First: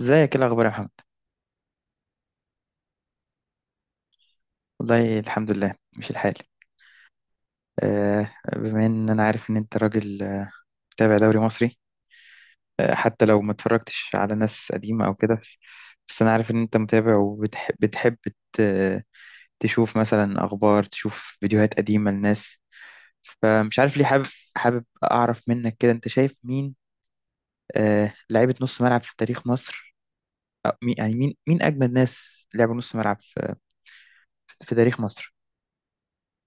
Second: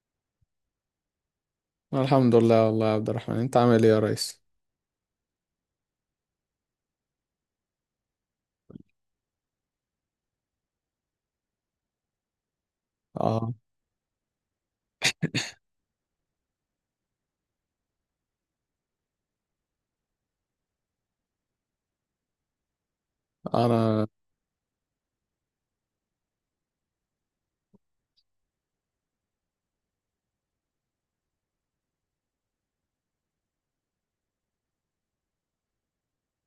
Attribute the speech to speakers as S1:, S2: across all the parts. S1: ازيك ايه الاخبار يا محمد؟
S2: الحمد لله والله يا عبد الرحمن، انت عامل ايه يا ريس؟
S1: والله الحمد لله مش الحال. بما ان انا عارف ان انت راجل، متابع دوري مصري. حتى لو ما
S2: اه
S1: اتفرجتش على ناس قديمه او كده، بس انا عارف ان انت متابع وبتحب، ت- تشوف مثلا اخبار، تشوف فيديوهات قديمه لناس. فمش عارف ليه
S2: انا
S1: حابب، اعرف منك كده، انت شايف مين لعيبه نص ملعب في تاريخ مصر، يعني مين، اجمد ناس لعبوا نص ملعب في تاريخ مصر؟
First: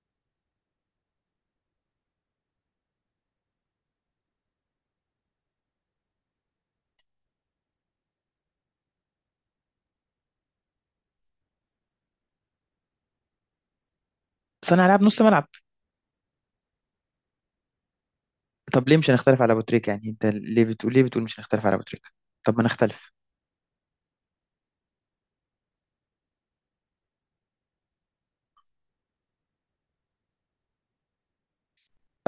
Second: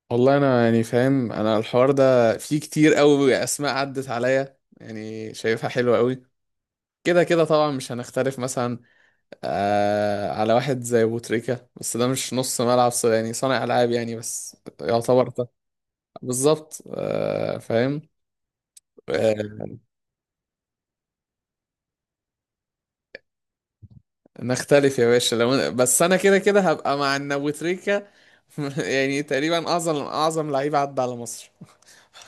S2: والله انا فاهم، انا الحوار ده فيه كتير قوي اسماء عدت عليا، يعني شايفها حلوه قوي. كده كده طبعا مش هنختلف مثلا على واحد زي بوتريكا، بس ده مش نص ملعب، يعني صانع العاب يعني، بس
S1: صانع العاب نص
S2: يعتبر
S1: ملعب.
S2: ده بالظبط. فاهم.
S1: طب ليه مش هنختلف على ابو
S2: آه،
S1: تريكه؟ يعني انت ليه بتقول، مش هنختلف على ابو تريكه؟ طب ما نختلف.
S2: نختلف يا باشا، لو بس انا كده كده هبقى مع ان بوتريكا يعني تقريبا اعظم لعيب عدى على مصر.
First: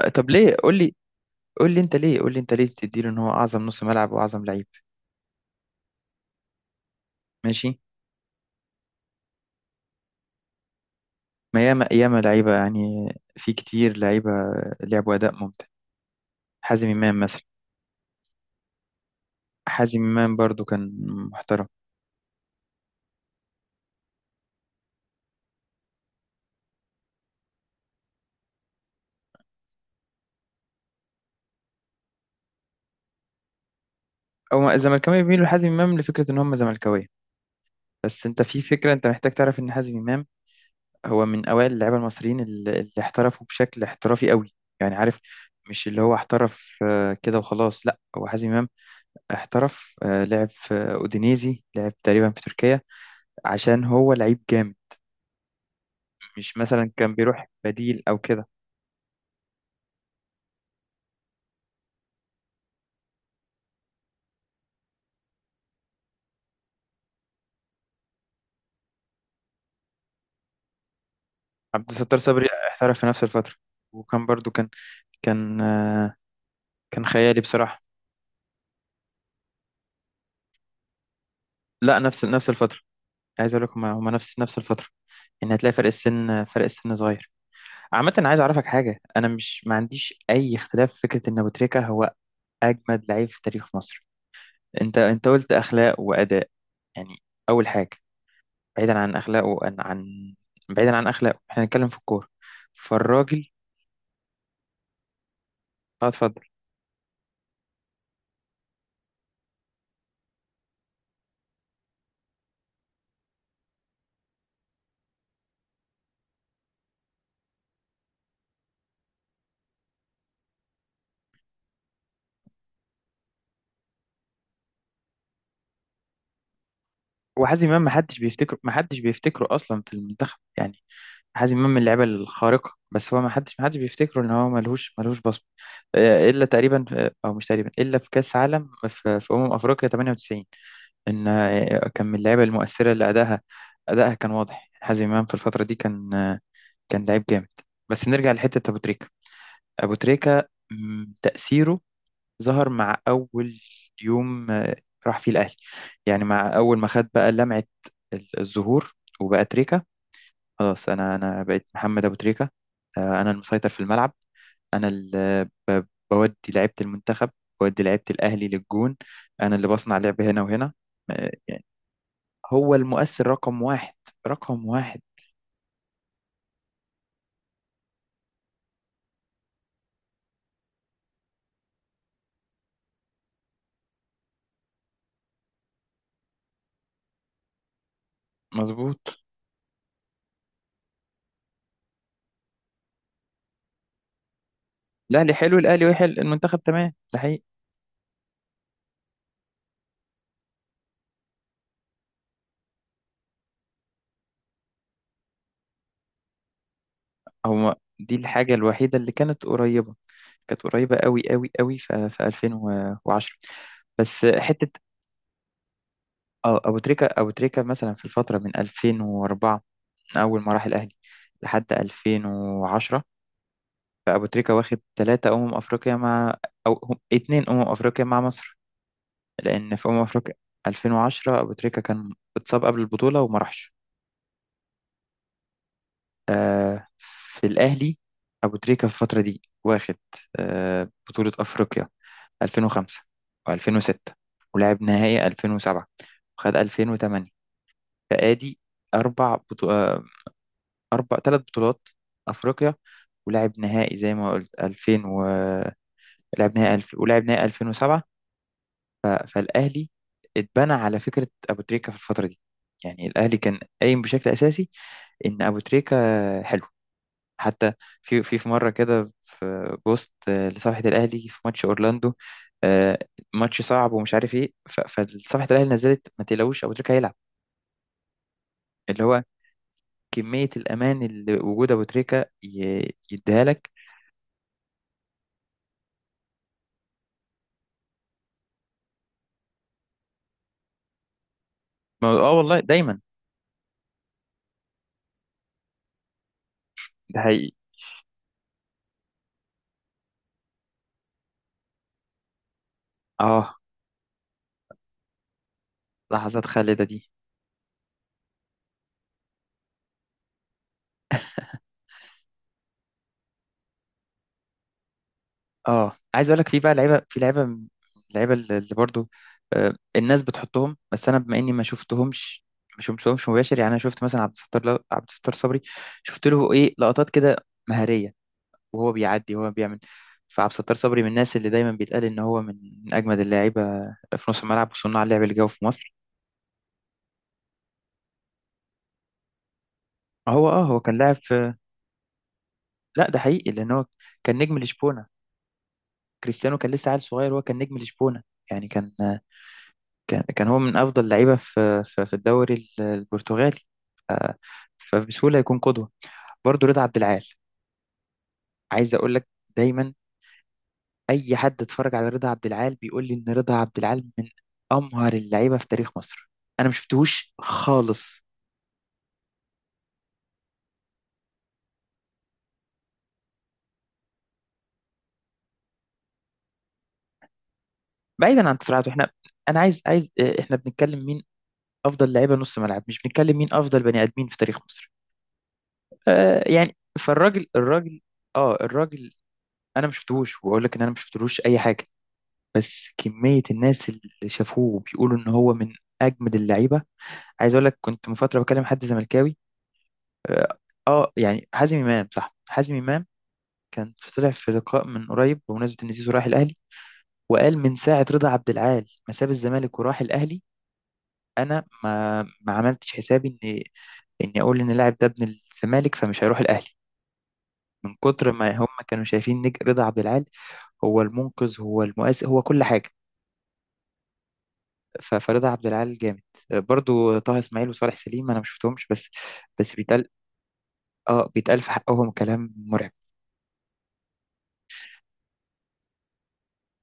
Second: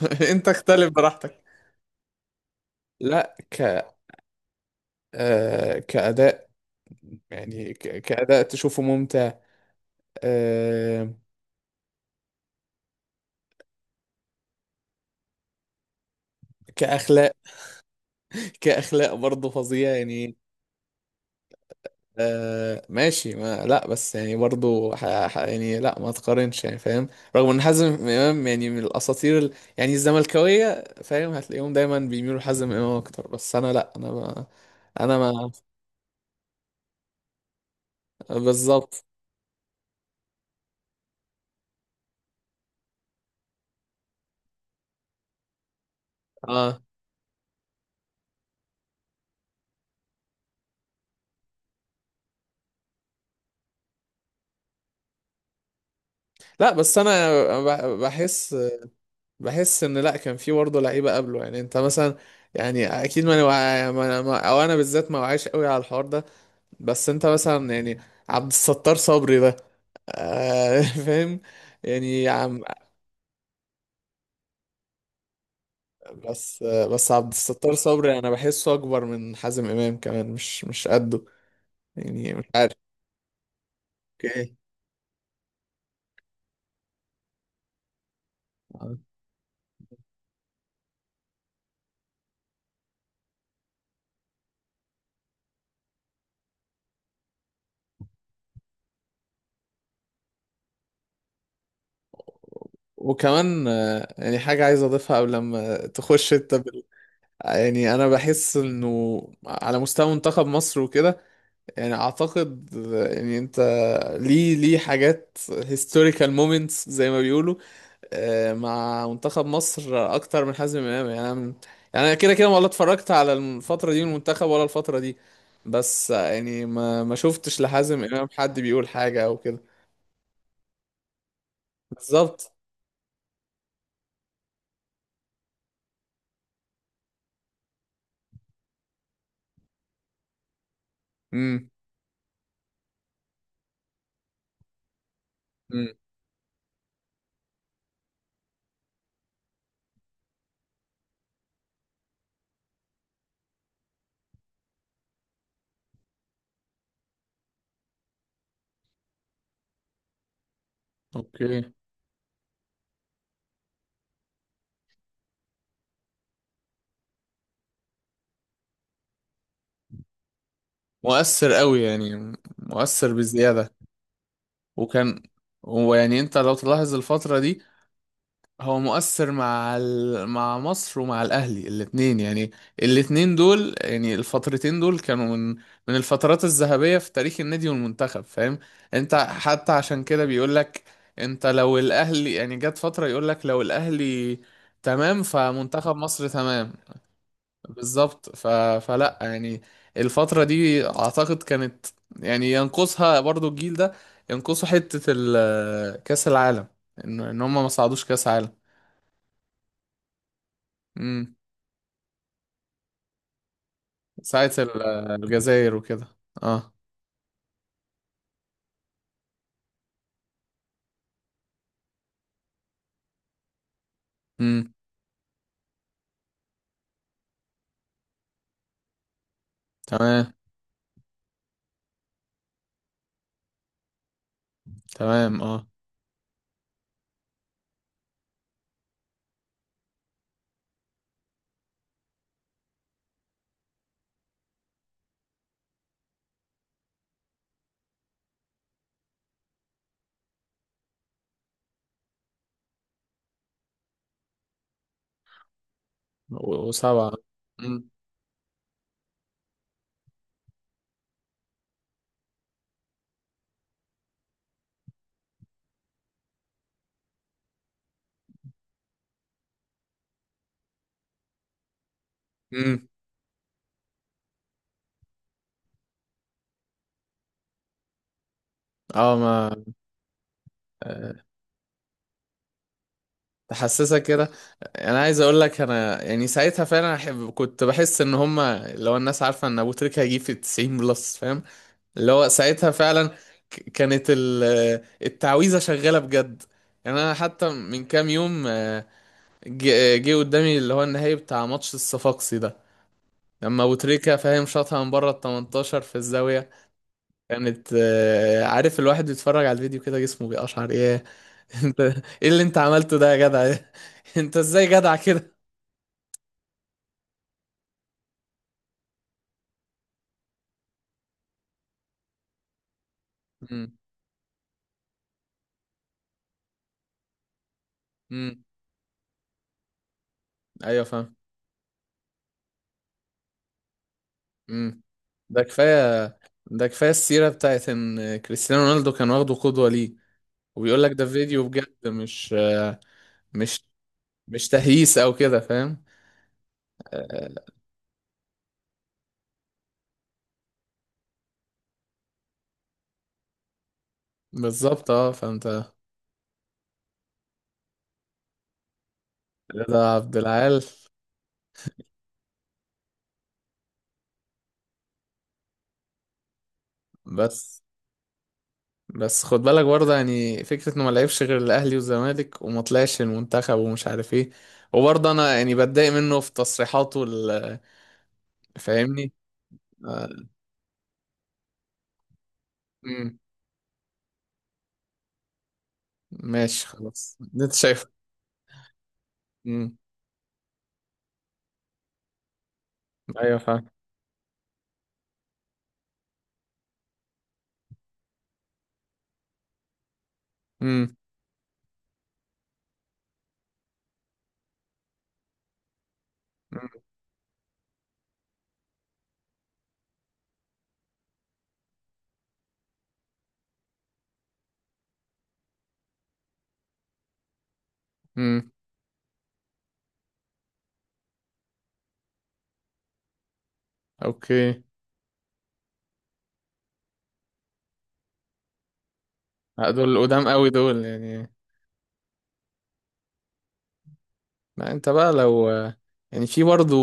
S1: طب
S2: انت
S1: ليه، قول
S2: اختلف
S1: لي،
S2: براحتك.
S1: قول لي انت ليه تديله ان هو
S2: لا ك
S1: اعظم نص ملعب واعظم لعيب.
S2: آه كأداء، يعني
S1: ماشي.
S2: كأداء تشوفه ممتع. آه.
S1: ما ياما ياما لعيبه يعني، في كتير لعيبه لعبوا اداء ممتع. حازم امام
S2: كأخلاق،
S1: مثلا.
S2: كأخلاق برضه فظيع
S1: حازم امام
S2: يعني.
S1: برضو كان محترم.
S2: آه ماشي، ما لا، بس يعني برضه يعني لا ما تقارنش، يعني فاهم. رغم ان حازم امام يعني من الاساطير يعني الزملكاويه، فاهم، هتلاقيهم دايما بيميلوا لحازم امام اكتر، بس انا لا، انا ما...
S1: او
S2: انا
S1: الزملكاويه بيميلوا
S2: ما
S1: لحازم امام لفكره ان هم زملكاويه، بس انت في فكره،
S2: بالظبط.
S1: انت محتاج تعرف ان حازم امام هو من أوائل اللعيبة المصريين اللي احترفوا بشكل احترافي قوي. يعني عارف، مش اللي هو احترف
S2: اه
S1: كده وخلاص، لا، هو حازم إمام احترف، لعب في أودينيزي، لعب تقريبا في تركيا، عشان هو لعيب جامد، مش
S2: لا،
S1: مثلا
S2: بس
S1: كان
S2: انا
S1: بيروح بديل أو كده.
S2: بحس، بحس ان لا، كان في برضه لعيبه قبله، يعني انت مثلا. يعني اكيد ما, ما, ما أنا- ما- او انا بالذات ما وعيش قوي على الحوار ده، بس انت مثلا يعني عبد الستار صبري ده. آه فاهم
S1: عبد الستار
S2: يعني يا
S1: صبري
S2: عم.
S1: احترف في نفس الفترة، وكان برضو كان، كان آه،
S2: بس
S1: كان
S2: بس عبد
S1: خيالي
S2: الستار
S1: بصراحة.
S2: صبري انا بحسه اكبر من حازم امام كمان، مش قده.
S1: لا، نفس
S2: يعني مش عارف.
S1: الفترة. عايز أقول لكم، هما هما نفس
S2: اوكي.
S1: الفترة، إن هتلاقي فرق السن، صغير. عامة، أنا عايز أعرفك حاجة، أنا مش، ما عنديش أي اختلاف في فكرة إن أبو تريكة هو أجمد لعيب في تاريخ مصر. أنت قلت أخلاق وأداء، يعني أول حاجة، بعيدا عن أخلاقه، بعيدا عن أخلاقه، إحنا هنتكلم في الكورة، فالراجل...
S2: وكمان يعني حاجة عايز أضيفها قبل لما تخش
S1: اتفضل.
S2: أنت يعني أنا بحس إنه على مستوى منتخب مصر وكده، يعني اعتقد، يعني انت ليه حاجات هيستوريكال مومنتس زي ما بيقولوا مع منتخب مصر اكتر من حازم امام، يعني انا كده كده ولا اتفرجت على الفتره دي من المنتخب ولا الفتره دي، بس يعني ما ما شفتش
S1: وحازم إمام ما
S2: لحازم
S1: حدش
S2: امام
S1: بيفتكره،
S2: حد بيقول حاجه او كده.
S1: أصلا في المنتخب يعني. حازم إمام من اللعيبة
S2: بالظبط.
S1: الخارقة، بس هو ما حدش بيفتكره إن هو ملهوش، بصمة، إلا تقريبا أو مش تقريبا، إلا في كأس عالم، في أمم أفريقيا 98، ان
S2: امم.
S1: كان من اللعيبه المؤثره اللي ادائها، كان واضح. حازم امام في الفتره دي
S2: امم.
S1: كان لعيب جامد. بس نرجع لحته ابو تريكه. ابو تريكه تاثيره ظهر مع اول يوم، راح فيه الاهلي، يعني مع اول ما خد بقى لمعه، الظهور، وبقى تريكه، خلاص. انا
S2: اوكي.
S1: بقيت محمد ابو تريكه، انا المسيطر في الملعب، انا اللي بودي لعيبه المنتخب، بودي لعيبه الاهلي للجون، انا اللي بصنع لعب هنا وهنا. آه،
S2: مؤثر قوي، يعني
S1: هو
S2: مؤثر
S1: المؤثر رقم
S2: بزياده.
S1: واحد، رقم واحد.
S2: وكان، ويعني انت لو تلاحظ الفتره دي، هو مؤثر مع مع مصر ومع الاهلي، الاثنين يعني، الاثنين دول، يعني الفترتين دول كانوا من من الفترات الذهبية في تاريخ النادي والمنتخب، فاهم. انت
S1: مظبوط.
S2: حتى عشان كده بيقول لك، انت لو الاهلي يعني، جت فترة يقول لك لو الاهلي
S1: لا،
S2: تمام
S1: اللي حلو الاهلي
S2: فمنتخب
S1: وحل
S2: مصر
S1: المنتخب
S2: تمام.
S1: تمام، ده حقيقي.
S2: بالظبط. فلا يعني الفترة دي اعتقد كانت، يعني ينقصها برضو الجيل ده، ينقصه حتة كأس العالم، ان إن هم ما
S1: هو
S2: صعدوش
S1: دي
S2: كأس
S1: الحاجه الوحيده اللي كانت قريبه، قوي
S2: عالم.
S1: قوي قوي، في 2010. بس
S2: ساعة
S1: حته...
S2: ال- الجزائر وكده.
S1: اه
S2: اه.
S1: ابو تريكه، مثلا في الفتره من 2004، من اول ما راح الاهلي لحد 2010، فابو تريكه
S2: امم.
S1: واخد ثلاثه افريقيا مع... اتنين افريقيا مع مصر. لان في
S2: تمام.
S1: افريقيا 2010 ابو تريكه كان اتصاب قبل البطوله وما راحش،
S2: تمام. اه.
S1: في الأهلي. أبو تريكة في الفترة دي واخد، بطولة أفريقيا 2005 و2006، ولعب نهائي 2007، وخد 2008، فآدي أربع بطو... آه أربع، بطولات أفريقيا، ولعب نهائي زي ما قلت
S2: وسبعة.
S1: ولعب نهائي
S2: امم.
S1: 2007. فالأهلي اتبنى على فكرة أبو تريكة في الفترة دي. يعني الأهلي كان قايم بشكل أساسي إن أبو تريكة حلو. حتى في مره كده في بوست، لصفحه الاهلي، في ماتش اورلاندو،
S2: امم.
S1: آه، ماتش صعب ومش عارف ايه، فصفحه الاهلي نزلت: ما تقلقوش، ابو تريكه هيلعب، اللي
S2: اه
S1: هو
S2: ما.
S1: كميه الامان
S2: آه،
S1: اللي وجود ابو تريكه يديها لك.
S2: تحسسك كده. انا عايز اقول لك انا يعني ساعتها فعلا أحب، كنت بحس ان هما لو الناس عارفة ان ابو تريكة هيجيب في 90 بلس، فاهم، اللي هو
S1: اه، والله
S2: ساعتها
S1: دايما،
S2: فعلا كانت التعويذة شغالة بجد. يعني انا
S1: ده
S2: حتى
S1: حقيقي.
S2: من كام يوم جه قدامي اللي هو النهائي بتاع ماتش الصفاقسي ده،
S1: اه،
S2: لما ابو تريكة، فاهم، شاطها من بره ال 18 في
S1: لحظات
S2: الزاويه.
S1: خالده دي.
S2: كانت عارف الواحد بيتفرج على الفيديو كده جسمه بيقشعر، ايه. انت، ايه اللي انت عملته ده يا جدع! انت ازاي جدع كده!
S1: اه، عايز اقول لك، في بقى لعيبه، لعيبه اللي برضو، الناس بتحطهم، بس انا بما اني ما شفتهمش، مباشر، يعني
S2: امم.
S1: انا شفت مثلا عبد الستار، عبد الستار صبري، شفت له ايه لقطات كده مهاريه
S2: امم.
S1: وهو بيعدي وهو بيعمل. فعبد الستار
S2: ايوه
S1: صبري من
S2: فاهم.
S1: الناس اللي دايما بيتقال ان هو من، اجمد اللاعيبه في نص الملعب
S2: امم.
S1: وصناع اللعب اللي
S2: ده
S1: جوه في مصر.
S2: كفايه، ده كفايه السيره بتاعت ان كريستيانو رونالدو كان واخده قدوه ليه.
S1: هو هو
S2: وبيقول لك
S1: كان
S2: ده
S1: لاعب
S2: فيديو
S1: في...
S2: بجد، مش آه،
S1: لا، ده حقيقي،
S2: مش
S1: لان هو كان
S2: مش
S1: نجم
S2: تهييس
S1: لشبونه.
S2: او كده، فاهم.
S1: كريستيانو كان لسه عيل صغير وهو
S2: آه،
S1: كان نجم لشبونه، يعني كان، هو من أفضل لعيبة في في الدوري البرتغالي، آه،
S2: بالظبط، اه
S1: فبسهولة
S2: فهمت.
S1: يكون قدوة. برضو رضا عبد العال، عايز أقول لك، دايما
S2: رضا عبد العال.
S1: أي حد اتفرج على رضا عبد العال بيقول لي إن رضا عبد العال من أمهر اللعيبة في تاريخ مصر، أنا ما شفتهوش
S2: بس
S1: خالص.
S2: بس خد بالك برضه، يعني فكرة انه ما لعبش غير الاهلي والزمالك وما طلعش المنتخب ومش عارف ايه، وبرضه انا يعني بتضايق منه في تصريحاته
S1: بعيدا عن تصريحاته، إحنا،
S2: فاهمني.
S1: أنا عايز،
S2: آه،
S1: إحنا بنتكلم مين أفضل لعيبة نص ملعب، مش
S2: امم.
S1: بنتكلم مين أفضل بني آدمين في تاريخ مصر.
S2: ماشي
S1: يعني
S2: خلاص اللي
S1: فالراجل،
S2: انت شايف.
S1: الراجل،
S2: امم.
S1: أنا ما شفتهوش وأقول لك إن أنا ما شفتلوش أي حاجة، بس
S2: ايوه
S1: كمية
S2: فاهم.
S1: الناس اللي شافوه بيقولوا إن هو من أجمد اللعيبة. عايز أقول لك، كنت من فترة بكلم حد زملكاوي، آه
S2: امم.
S1: يعني حازم إمام، صح، حازم إمام كان طلع في لقاء من قريب بمناسبة إن زيزو راح الأهلي،
S2: امم.
S1: وقال: من ساعة رضا عبد العال ما ساب الزمالك وراح الأهلي، أنا ما عملتش حسابي إن إني أقول إن اللاعب ده ابن الزمالك فمش هيروح الأهلي، من كتر ما
S2: أمم.
S1: هم كانوا شايفين، رضا عبد العال هو المنقذ، هو المؤثر، هو كل حاجة.
S2: اوكي.
S1: فرضا عبد العال جامد. برضو طه اسماعيل وصالح سليم انا ما شفتهمش، بس بس
S2: دول
S1: بيتقال،
S2: قدام قوي دول
S1: اه
S2: يعني.
S1: بيتقال في حقهم كلام مرعب.
S2: ما انت بقى لو، يعني في برضه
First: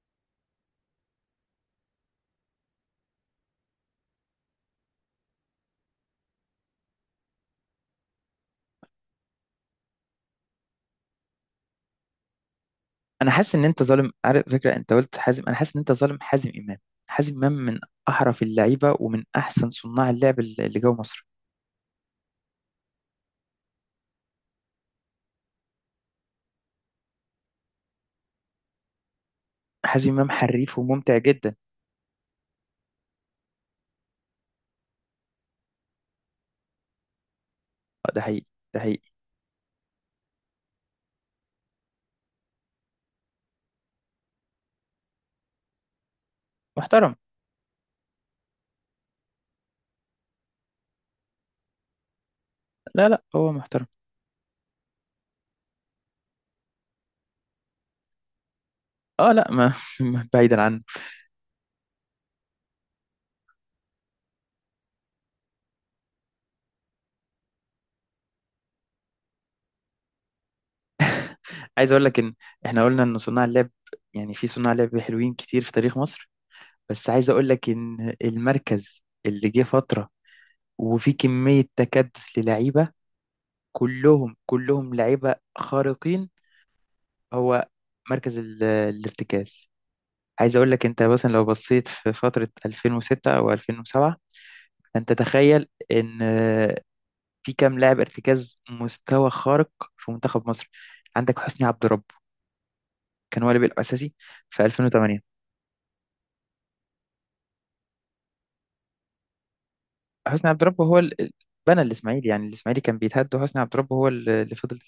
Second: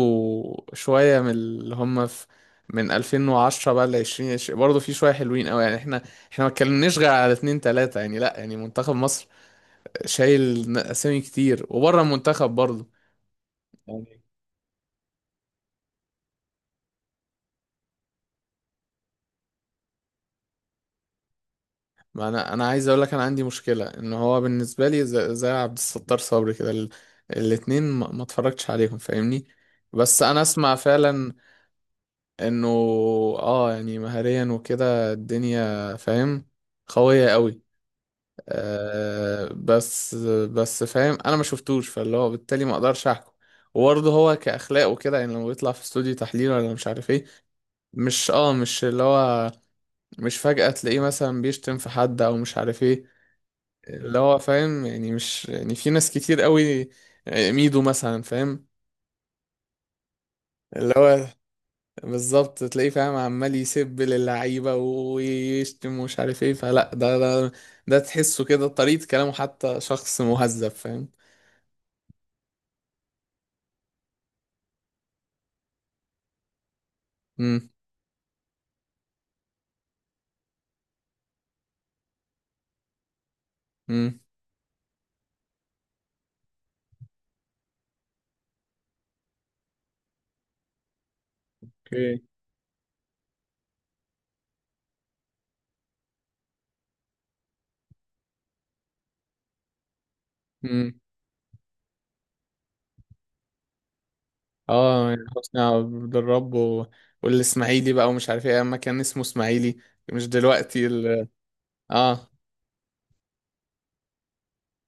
S2: شوية من اللي هم في، من 2010 بقى ل 2020، برضه في شوية حلوين قوي يعني. احنا احنا ما اتكلمناش غير على اتنين تلاتة، يعني لا يعني منتخب مصر شايل اسامي كتير، وبره المنتخب برضه.
S1: انا حاسس ان انت ظالم،
S2: يعني
S1: عارف، فكره انت قلت حازم، انا حاسس ان انت ظالم حازم امام. حازم امام من احرف اللعيبه ومن احسن صناع اللعب اللي جوه مصر.
S2: ما انا عايز اقول لك، انا عندي مشكله ان هو بالنسبه لي زي عبد الستار صبري كده، الاتنين ما اتفرجتش عليهم، فاهمني.
S1: حازم
S2: بس
S1: امام
S2: انا اسمع
S1: حريف وممتع
S2: فعلا
S1: جدا.
S2: انه اه، يعني مهاريا وكده الدنيا، فاهم، قويه قوي.
S1: اه، ده حقيقي، ده حقيقي،
S2: آه بس، بس فاهم انا ما شفتوش، فاللي هو بالتالي ما اقدرش احكم. وبرضه هو كاخلاق وكده، يعني لما بيطلع في استوديو تحليل ولا مش عارف
S1: محترم.
S2: ايه، مش اللي هو، مش فجأة تلاقيه مثلا بيشتم في حد او مش عارف ايه،
S1: لا، لا، هو محترم.
S2: اللي هو فاهم، يعني مش يعني في ناس كتير قوي، ميدو مثلا، فاهم،
S1: اه لا ما بعيدا عنه.
S2: اللي هو بالظبط تلاقيه، فاهم، عمال يسب للعيبة ويشتم ومش عارف ايه، فلا ده، ده تحسه كده طريقة كلامه، حتى شخص مهذب، فاهم.
S1: عايز اقول لك ان احنا قلنا ان صناع اللعب، يعني في صناع لعب حلوين كتير في تاريخ مصر، بس عايز اقول لك
S2: امم.
S1: ان المركز اللي جه فتره وفي كميه تكدس للعيبه،
S2: امم.
S1: كلهم لعيبه خارقين، هو مركز الارتكاز. عايز اقول لك، انت مثلا لو بصيت في
S2: اوكي.
S1: فتره 2006 او 2007، انت تخيل ان في كام لاعب ارتكاز مستوى خارق في منتخب مصر.
S2: امم.
S1: عندك حسني عبد رب كان هو اللي بيلعب اساسي في
S2: اه
S1: 2008.
S2: يعني حسني عبد الرب والاسماعيلي بقى ومش عارف ايه، اما كان اسمه اسماعيلي، مش
S1: حسني عبد رب
S2: دلوقتي
S1: هو بنى الاسماعيلي،
S2: اه.
S1: يعني الاسماعيلي كان بيتهد وحسني عبد رب هو اللي فضل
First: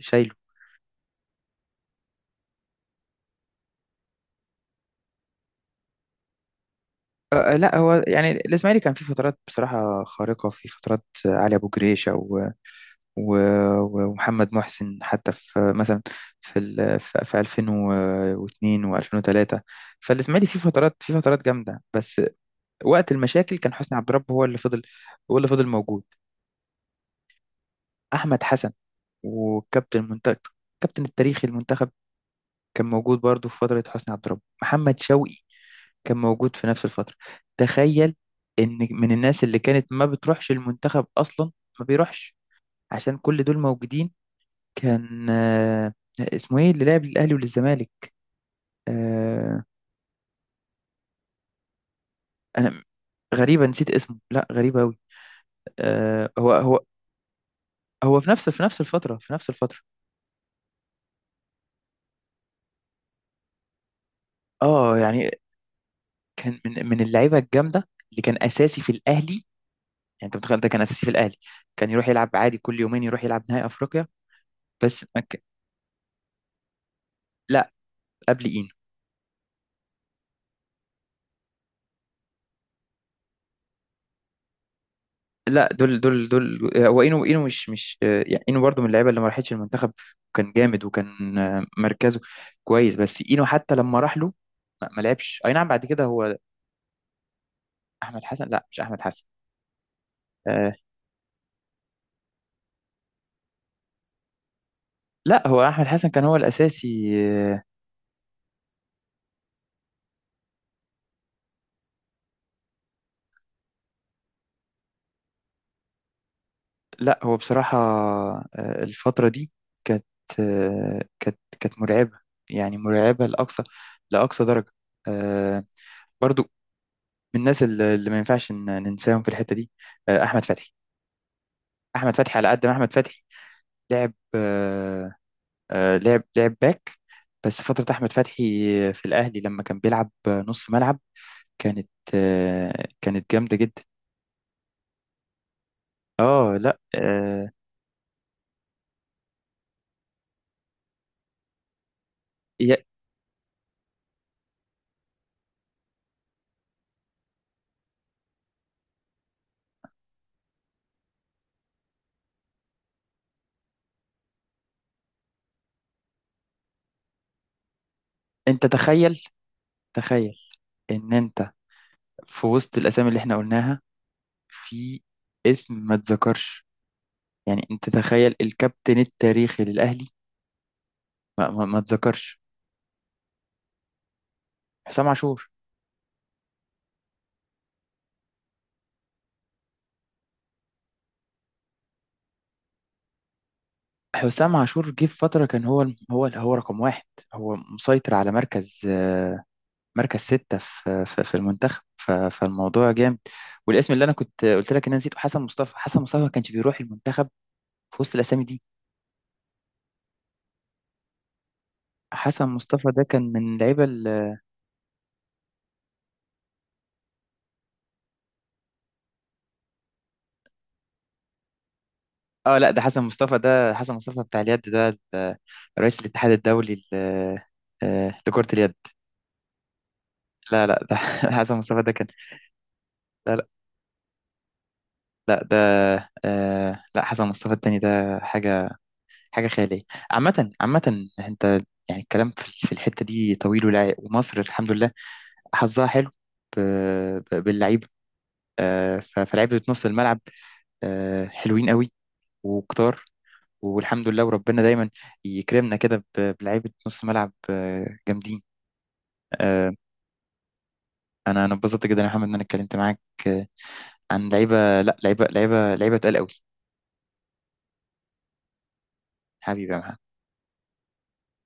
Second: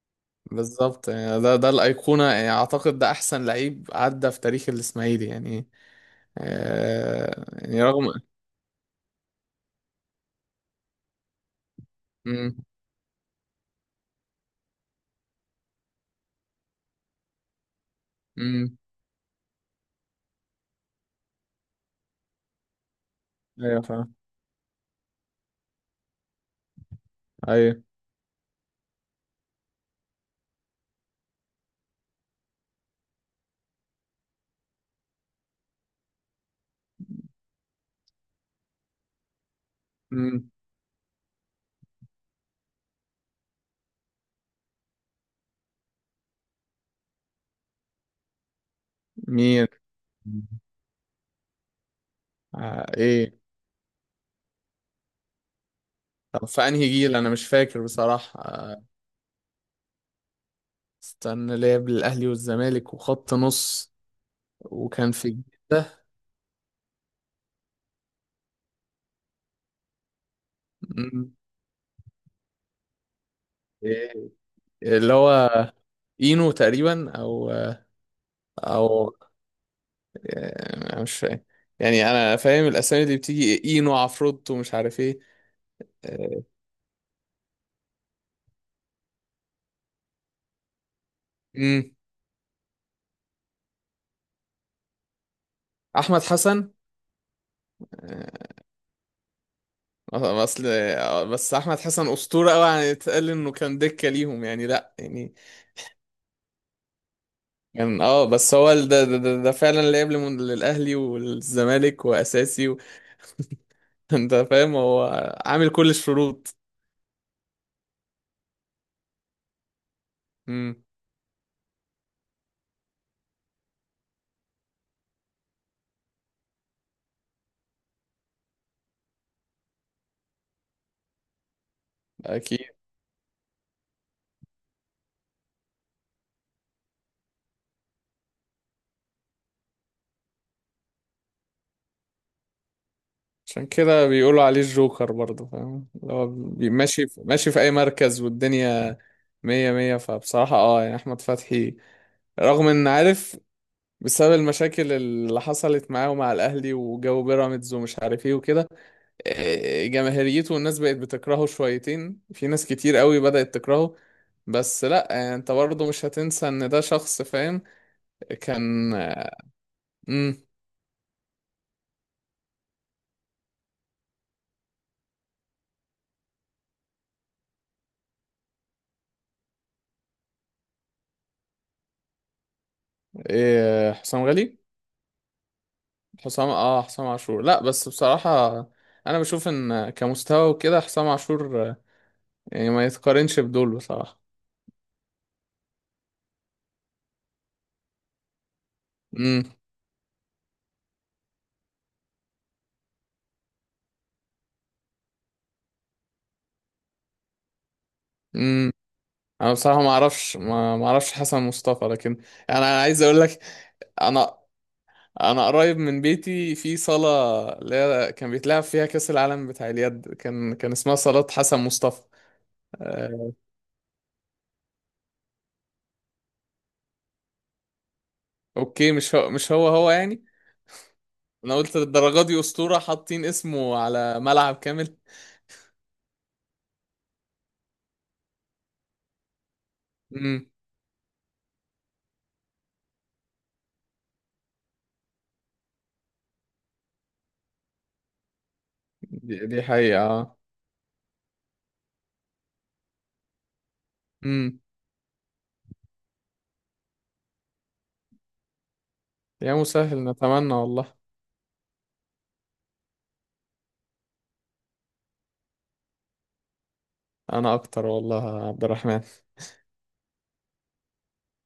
S1: شايله.
S2: بالظبط، يعني ده، ده الأيقونة، يعني أعتقد ده أحسن لعيب عدى في تاريخ الإسماعيلي يعني. آه
S1: لا،
S2: يعني
S1: هو
S2: رغم.
S1: يعني الاسماعيلي كان في فترات بصراحه خارقه، في فترات علي ابو جريشه
S2: مم.
S1: و... ومحمد محسن، حتى في مثلا في
S2: مم.
S1: 2002 و2003، فالاسماعيلي في فترات، جامده، بس وقت المشاكل كان
S2: أيوة
S1: حسني عبد
S2: فاهم.
S1: الرب هو اللي فضل، هو اللي فضل موجود.
S2: أيوة.
S1: احمد حسن، وكابتن المنتخب، كابتن التاريخي المنتخب، كان موجود برضه في فتره حسني عبد الرب. محمد شوقي كان موجود في نفس الفترة. تخيل إن من الناس اللي كانت ما
S2: مم.
S1: بتروحش المنتخب أصلا، ما بيروحش عشان كل دول موجودين، كان آه، اسمه إيه اللي لعب للأهلي وللزمالك، آه،
S2: مين؟
S1: أنا...
S2: آه إيه.
S1: غريبة، نسيت اسمه، لا، غريبة أوي. آه،
S2: طب
S1: هو
S2: في
S1: هو
S2: أنهي جيل أنا مش فاكر
S1: هو في
S2: بصراحة،
S1: نفس،
S2: آه
S1: في نفس الفترة،
S2: استنى، لعب الأهلي والزمالك وخط نص،
S1: اه
S2: وكان
S1: يعني
S2: في ده.
S1: كان من، اللعيبة الجامدة اللي كان أساسي في الأهلي. يعني أنت متخيل ده كان أساسي في
S2: مم.
S1: الأهلي، كان يروح يلعب عادي، كل يومين يروح يلعب نهائي أفريقيا.
S2: إيه
S1: بس
S2: اللي
S1: ما ك-
S2: هو إينو تقريبا، أو
S1: لا، قبل إين،
S2: أو آه مش فاهم، يعني أنا فاهم الأسامي اللي بتيجي، إينو، عفروتو، مش عارف إيه.
S1: لا، دول دول دول، هو اينو، اينو مش مش آه، يعني اينو برضو من اللعيبه اللي ما راحتش المنتخب، وكان جامد، وكان،
S2: امم.
S1: مركزه كويس، بس اينو حتى لما راح له ما لعبش، اي نعم، بعد كده
S2: احمد
S1: هو...
S2: حسن.
S1: احمد حسن؟
S2: آه،
S1: لا، مش احمد حسن.
S2: اصل
S1: آه
S2: آه، بس احمد حسن اسطوره قوي يعني، اتقال انه كان دكه ليهم، يعني لا يعني
S1: لا، هو احمد حسن كان هو الاساسي.
S2: كان اه، بس هو ده ده فعلا لعب للاهلي والزمالك واساسي انت فاهم هو عامل كل الشروط.
S1: لا، هو بصراحه، الفتره دي كانت،
S2: امم.
S1: كانت مرعبه، يعني مرعبه لاقصى، درجه. آه برضو من الناس اللي ما ينفعش ننساهم في الحته دي، احمد فتحي. احمد فتحي على قد
S2: اكيد.
S1: ما احمد فتحي لعب، لعب باك، بس فتره احمد فتحي في الاهلي لما كان بيلعب نص ملعب كانت، جامده
S2: عشان
S1: جدا.
S2: كده بيقولوا عليه الجوكر برضه، فاهم، اللي هو
S1: اه، لا،
S2: ماشي ماشي في اي مركز والدنيا مية مية. فبصراحه اه يعني احمد فتحي، رغم
S1: يا-
S2: ان، عارف، بسبب المشاكل اللي حصلت معاه ومع الاهلي وجو بيراميدز ومش عارف ايه وكده، جماهيريته والناس بقت بتكرهه شويتين، في ناس كتير قوي بدأت تكرهه، بس لا انت برضه مش هتنسى ان ده شخص، فاهم،
S1: انت
S2: كان
S1: تخيل،
S2: آه.
S1: تخيل
S2: امم.
S1: ان انت في وسط الاسامي اللي احنا قلناها، في اسم ما اتذكرش، يعني انت تخيل الكابتن التاريخي للاهلي، ما اتذكرش...
S2: إيه حسام غالي؟
S1: حسام عاشور.
S2: حسام، اه حسام عاشور. لا بس بصراحة، انا بشوف ان كمستوى وكده حسام عاشور يعني ما يتقارنش بدول بصراحة.
S1: حسام عاشور جه في فترة كان هو، رقم واحد، هو مسيطر على مركز، ستة في في المنتخب، فالموضوع جامد. والاسم اللي أنا كنت قلت لك إن أنا نسيته حسن مصطفى. حسن مصطفى ما كانش بيروح المنتخب في وسط الأسامي دي.
S2: امم. انا بصراحه ما اعرفش، ما اعرفش حسن مصطفى، لكن
S1: حسن
S2: يعني انا
S1: مصطفى ده
S2: عايز اقول
S1: كان
S2: لك،
S1: من اللعيبة
S2: انا انا قريب من بيتي في صاله اللي هي كان بيتلعب فيها كاس العالم بتاع اليد، كان كان اسمها صالات حسن مصطفى.
S1: اه، لا، ده حسن
S2: آه،
S1: مصطفى، ده حسن مصطفى بتاع اليد، ده ال- رئيس الاتحاد الدولي لكرة اليد.
S2: اوكي، مش هو، مش هو هو يعني،
S1: لا، لا، ده
S2: انا
S1: حسن
S2: قلت
S1: مصطفى ده كان...
S2: للدرجه دي اسطوره حاطين
S1: لا، لا،
S2: اسمه على ملعب كامل.
S1: لا، ده، لا، حسن مصطفى التاني ده حاجة، خيالية.
S2: امم.
S1: عامة انت، يعني الكلام في في الحتة دي طويل، ولا ومصر الحمد لله حظها حلو ب- باللعيبة،
S2: دي,
S1: فلعيبة
S2: دي
S1: نص الملعب،
S2: حقيقه.
S1: حلوين قوي وكتار، والحمد لله،
S2: امم.
S1: وربنا دايما يكرمنا كده بلعيبة نص ملعب، جامدين،
S2: يا
S1: آه،
S2: مسهل، نتمنى والله.
S1: انا اتبسطت جدا يا محمد ان انا اتكلمت معاك، آه، عن لعيبة، لا، لعيبة، تقال قوي.
S2: انا اكتر والله يا عبد الرحمن.
S1: حبيبي يا محمد.